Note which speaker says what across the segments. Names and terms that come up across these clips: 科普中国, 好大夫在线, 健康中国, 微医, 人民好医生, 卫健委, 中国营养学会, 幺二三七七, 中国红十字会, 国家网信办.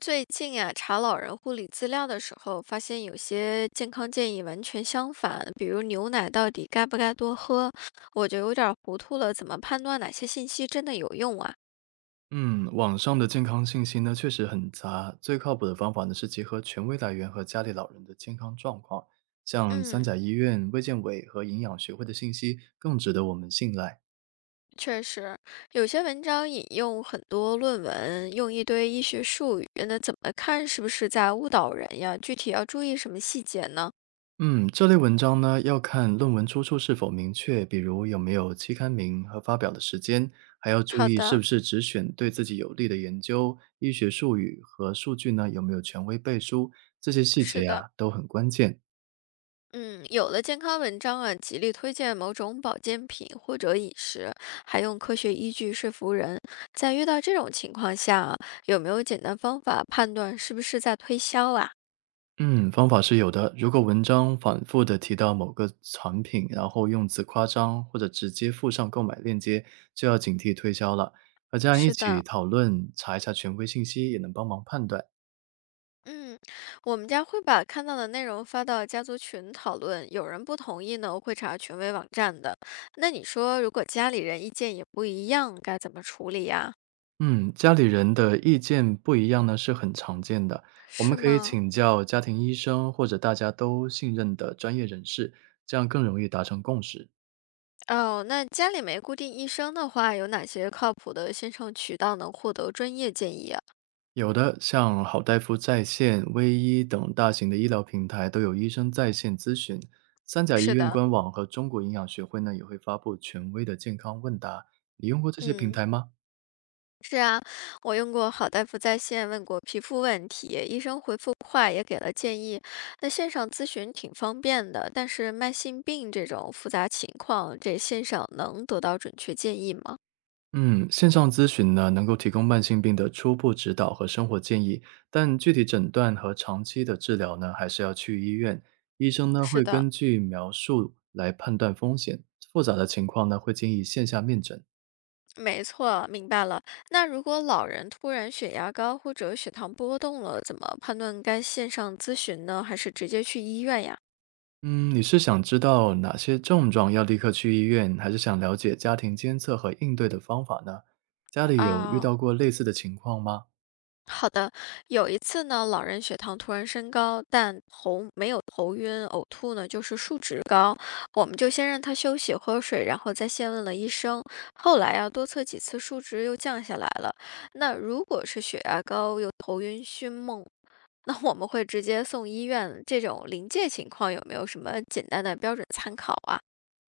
Speaker 1: 最近呀，查老人护理资料的时候，发现有些健康建议完全相反，比如牛奶到底该不该多喝，我就有点儿糊涂了，怎么判断哪些信息真的有用啊？
Speaker 2: 嗯，网上的健康信息呢确实很杂，最靠谱的方法呢是结合权威来源和家里老人的健康状况，像三甲
Speaker 1: 嗯，
Speaker 2: 医院、卫健委和营养学会的信息更值得我们信赖。
Speaker 1: 确实，有些文章引用很多论文，用一堆医学术语，那怎么看是不是在误导人呀？具体要注意什么细节呢？
Speaker 2: 嗯，这类文章呢要看论文出处是否明确，比如有没有期刊名和发表的时间，还要注
Speaker 1: 好
Speaker 2: 意是
Speaker 1: 的，
Speaker 2: 不是只选对自己有利的研究，医学术语和数据呢有没有权威背书，这些细
Speaker 1: 是
Speaker 2: 节
Speaker 1: 的。
Speaker 2: 啊都很关键。
Speaker 1: 嗯，有的健康文章啊，极力推荐某种保健品或者饮食，还用科学依据说服人。在遇到这种情况下啊有没有简单方法判断是不是在推销啊？
Speaker 2: 嗯，方法是有的。如果文章反复的提到某个产品，然后用词夸张，或者直接附上购买链接，就要警惕推销了。和家人一
Speaker 1: 是
Speaker 2: 起
Speaker 1: 的，
Speaker 2: 讨论，查一下权威信息，也能帮忙判断。
Speaker 1: 嗯，我们家会把看到的内容发到家族群讨论，有人不同意呢，我会查权威网站的。那你说，如果家里人意见也不一样，该怎么处理呀？
Speaker 2: 嗯，家里人的意见不一样呢，是很常见的。我们
Speaker 1: 是
Speaker 2: 可以
Speaker 1: 吗？
Speaker 2: 请教家庭医生或者大家都信任的专业人士，这样更容易达成共识。
Speaker 1: 哦，那家里没固定医生的话，有哪些靠谱的线上渠道能获得专业建议啊？
Speaker 2: 有的，像好大夫在线、微医等大型的医疗平台都有医生在线咨询。三甲医
Speaker 1: 是
Speaker 2: 院
Speaker 1: 的，
Speaker 2: 官网和中国营养学会呢也会发布权威的健康问答。你用过这些平
Speaker 1: 嗯，
Speaker 2: 台吗？
Speaker 1: 是啊，我用过好大夫在线问过皮肤问题，医生回复快，也给了建议。那线上咨询挺方便的，但是慢性病这种复杂情况，这线上能得到准确建议吗？
Speaker 2: 嗯，线上咨询呢能够提供慢性病的初步指导和生活建议，但具体诊断和长期的治疗呢还是要去医院。医生呢
Speaker 1: 是
Speaker 2: 会
Speaker 1: 的，
Speaker 2: 根据描述来判断风险，复杂的情况呢会建议线下面诊。
Speaker 1: 没错，明白了。那如果老人突然血压高或者血糖波动了，怎么判断该线上咨询呢，还是直接去医院呀？
Speaker 2: 嗯，你是想知道哪些症状要立刻去医院，还是想了解家庭监测和应对的方法呢？家里有遇
Speaker 1: 哦，
Speaker 2: 到过类似的情况吗？
Speaker 1: 好的。有一次呢，老人血糖突然升高，但头没有头晕、呕吐呢，就是数值高。我们就先让他休息、喝水，然后再先问了医生。后来呀，多测几次数值又降下来了。那如果是血压高又头晕、醺梦，那我们会直接送医院。这种临界情况有没有什么简单的标准参考啊？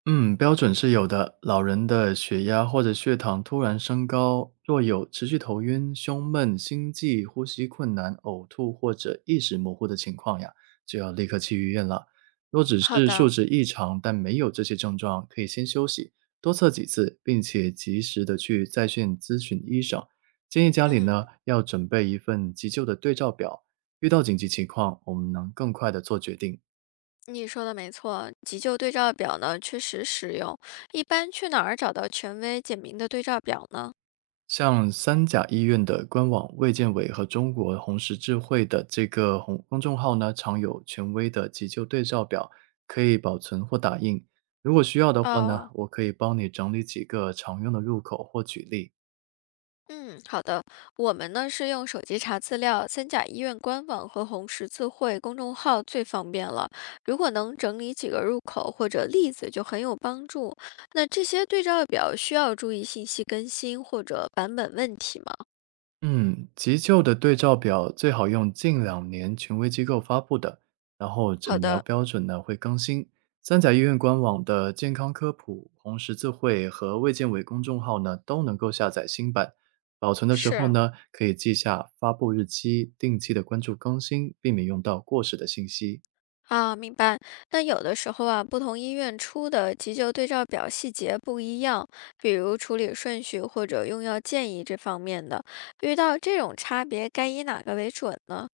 Speaker 2: 嗯，标准是有的。老人的血压或者血糖突然升高，若有持续头晕、胸闷、心悸、呼吸困难、呕吐或者意识模糊的情况呀，就要立刻去医院了。若只
Speaker 1: 好
Speaker 2: 是数
Speaker 1: 的，
Speaker 2: 值异常，但没有这些症状，可以先休息，多测几次，并且及时的去在线咨询医生。建议家里呢
Speaker 1: 嗯。
Speaker 2: 要准备一份急救的对照表，遇到紧急情况，我们能更快的做决定。
Speaker 1: 你说的没错，急救对照表呢确实实用。一般去哪儿找到权威简明的对照表呢？
Speaker 2: 像三甲医院的官网、卫健委和中国红十字会的这个红公众号呢，常有权威的急救对照表，可以保存或打印。如果需要的话呢，
Speaker 1: 哦，
Speaker 2: 我可以帮你整理几个常用的入口或举例。
Speaker 1: 嗯，好的。我们呢是用手机查资料，三甲医院官网和红十字会公众号最方便了。如果能整理几个入口或者例子，就很有帮助。那这些对照表需要注意信息更新或者版本问题吗？
Speaker 2: 嗯，急救的对照表最好用近两年权威机构发布的，然后
Speaker 1: 好
Speaker 2: 诊疗
Speaker 1: 的，
Speaker 2: 标准呢会更新。三甲医院官网的健康科普、红十字会和卫健委公众号呢都能够下载新版。保存的时候
Speaker 1: 是。
Speaker 2: 呢，可以记下发布日期，定期的关注更新，避免用到过时的信息。
Speaker 1: 啊，明白。那有的时候啊，不同医院出的急救对照表细节不一样，比如处理顺序或者用药建议这方面的，遇到这种差别，该以哪个为准呢？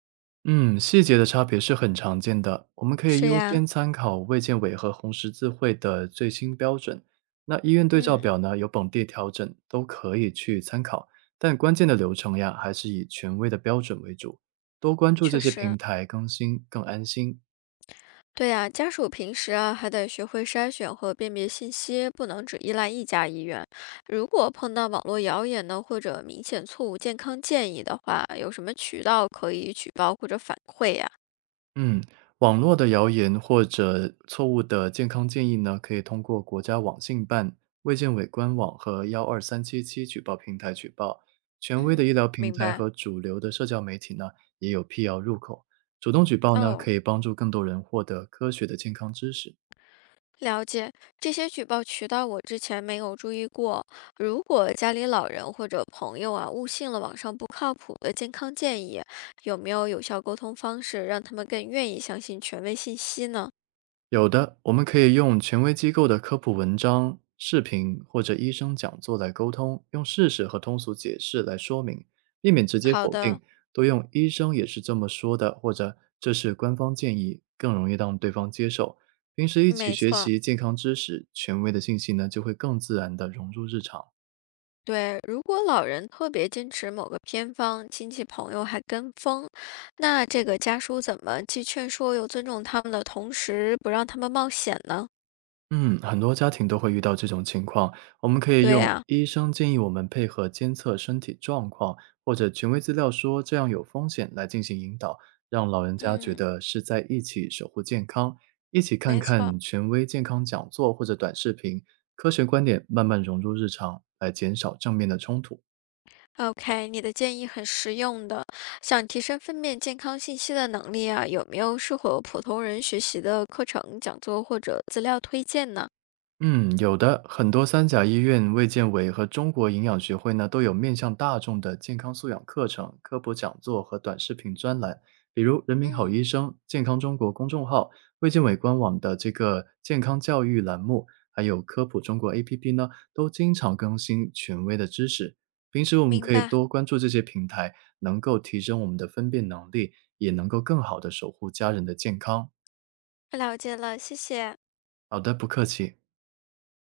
Speaker 2: 嗯，细节的差别是很常见的。我们可以
Speaker 1: 是
Speaker 2: 优
Speaker 1: 呀，
Speaker 2: 先参考卫健委和红十字会的最新标准。那医院对照
Speaker 1: 嗯，
Speaker 2: 表呢，有本地调整，都可以去参考。但关键的流程呀，还是以权威的标准为主。多关注这
Speaker 1: 确
Speaker 2: 些平
Speaker 1: 实，
Speaker 2: 台更新，更安心。
Speaker 1: 对呀，家属平时啊还得学会筛选和辨别信息，不能只依赖一家医院。如果碰到网络谣言呢，或者明显错误健康建议的话，有什么渠道可以举报或者反馈呀？
Speaker 2: 嗯，网络的谣言或者错误的健康建议呢，可以通过国家网信办、卫健委官网和12377举报平台举报。权威的医
Speaker 1: 嗯，
Speaker 2: 疗平
Speaker 1: 明
Speaker 2: 台
Speaker 1: 白。
Speaker 2: 和主流的社交媒体呢，也有辟谣入口。主动举报呢，可
Speaker 1: 哦。
Speaker 2: 以帮助更多人获得科学的健康知识。
Speaker 1: 了解，这些举报渠道我之前没有注意过。如果家里老人或者朋友啊误信了网上不靠谱的健康建议，有没有有效沟通方式让他们更愿意相信权威信息呢？
Speaker 2: 有的，我们可以用权威机构的科普文章、视频或者医生讲座来沟通，用事实和通俗解释来说明，避免直接
Speaker 1: 好
Speaker 2: 否
Speaker 1: 的，
Speaker 2: 定，多用“医生也是这么说的”或者“这是官方建议”，更容易让对方接受。平时一起
Speaker 1: 没
Speaker 2: 学
Speaker 1: 错，
Speaker 2: 习健康知识，权威的信息呢就会更自然地融入日常。
Speaker 1: 对。如果老人特别坚持某个偏方，亲戚朋友还跟风，那这个家属怎么既劝说又尊重他们的同时，不让他们冒险呢？
Speaker 2: 嗯，很多家庭都会遇到这种情况。我们可以
Speaker 1: 对
Speaker 2: 用
Speaker 1: 呀、
Speaker 2: 医生建议我们配合监测身体状况，或者权威资料说这样有风险来进行引导，让老人家觉
Speaker 1: 嗯，
Speaker 2: 得是在一起守护健康，一起看
Speaker 1: 没
Speaker 2: 看
Speaker 1: 错。
Speaker 2: 权威健康讲座或者短视频，科学观点慢慢融入日常，来减少正面的冲突。
Speaker 1: OK，你的建议很实用的。想提升分辨健康信息的能力啊，有没有适合普通人学习的课程、讲座或者资料推荐呢？
Speaker 2: 嗯，有的，很多三甲医院、卫健委和中国营养学会呢，都有面向大众的健康素养课程、科普讲座和短视频专栏，比如“人民好
Speaker 1: 嗯，
Speaker 2: 医生”、“健康中国”公众号、卫健委官网的这个健康教育栏目，还有科普中国 APP 呢，都经常更新权威的知识。平时我们
Speaker 1: 明
Speaker 2: 可以
Speaker 1: 白，
Speaker 2: 多关注这些平台，能够提升我们的分辨能力，也能够更好的守护家人的健康。
Speaker 1: 了解了，谢谢。
Speaker 2: 好的，不客气。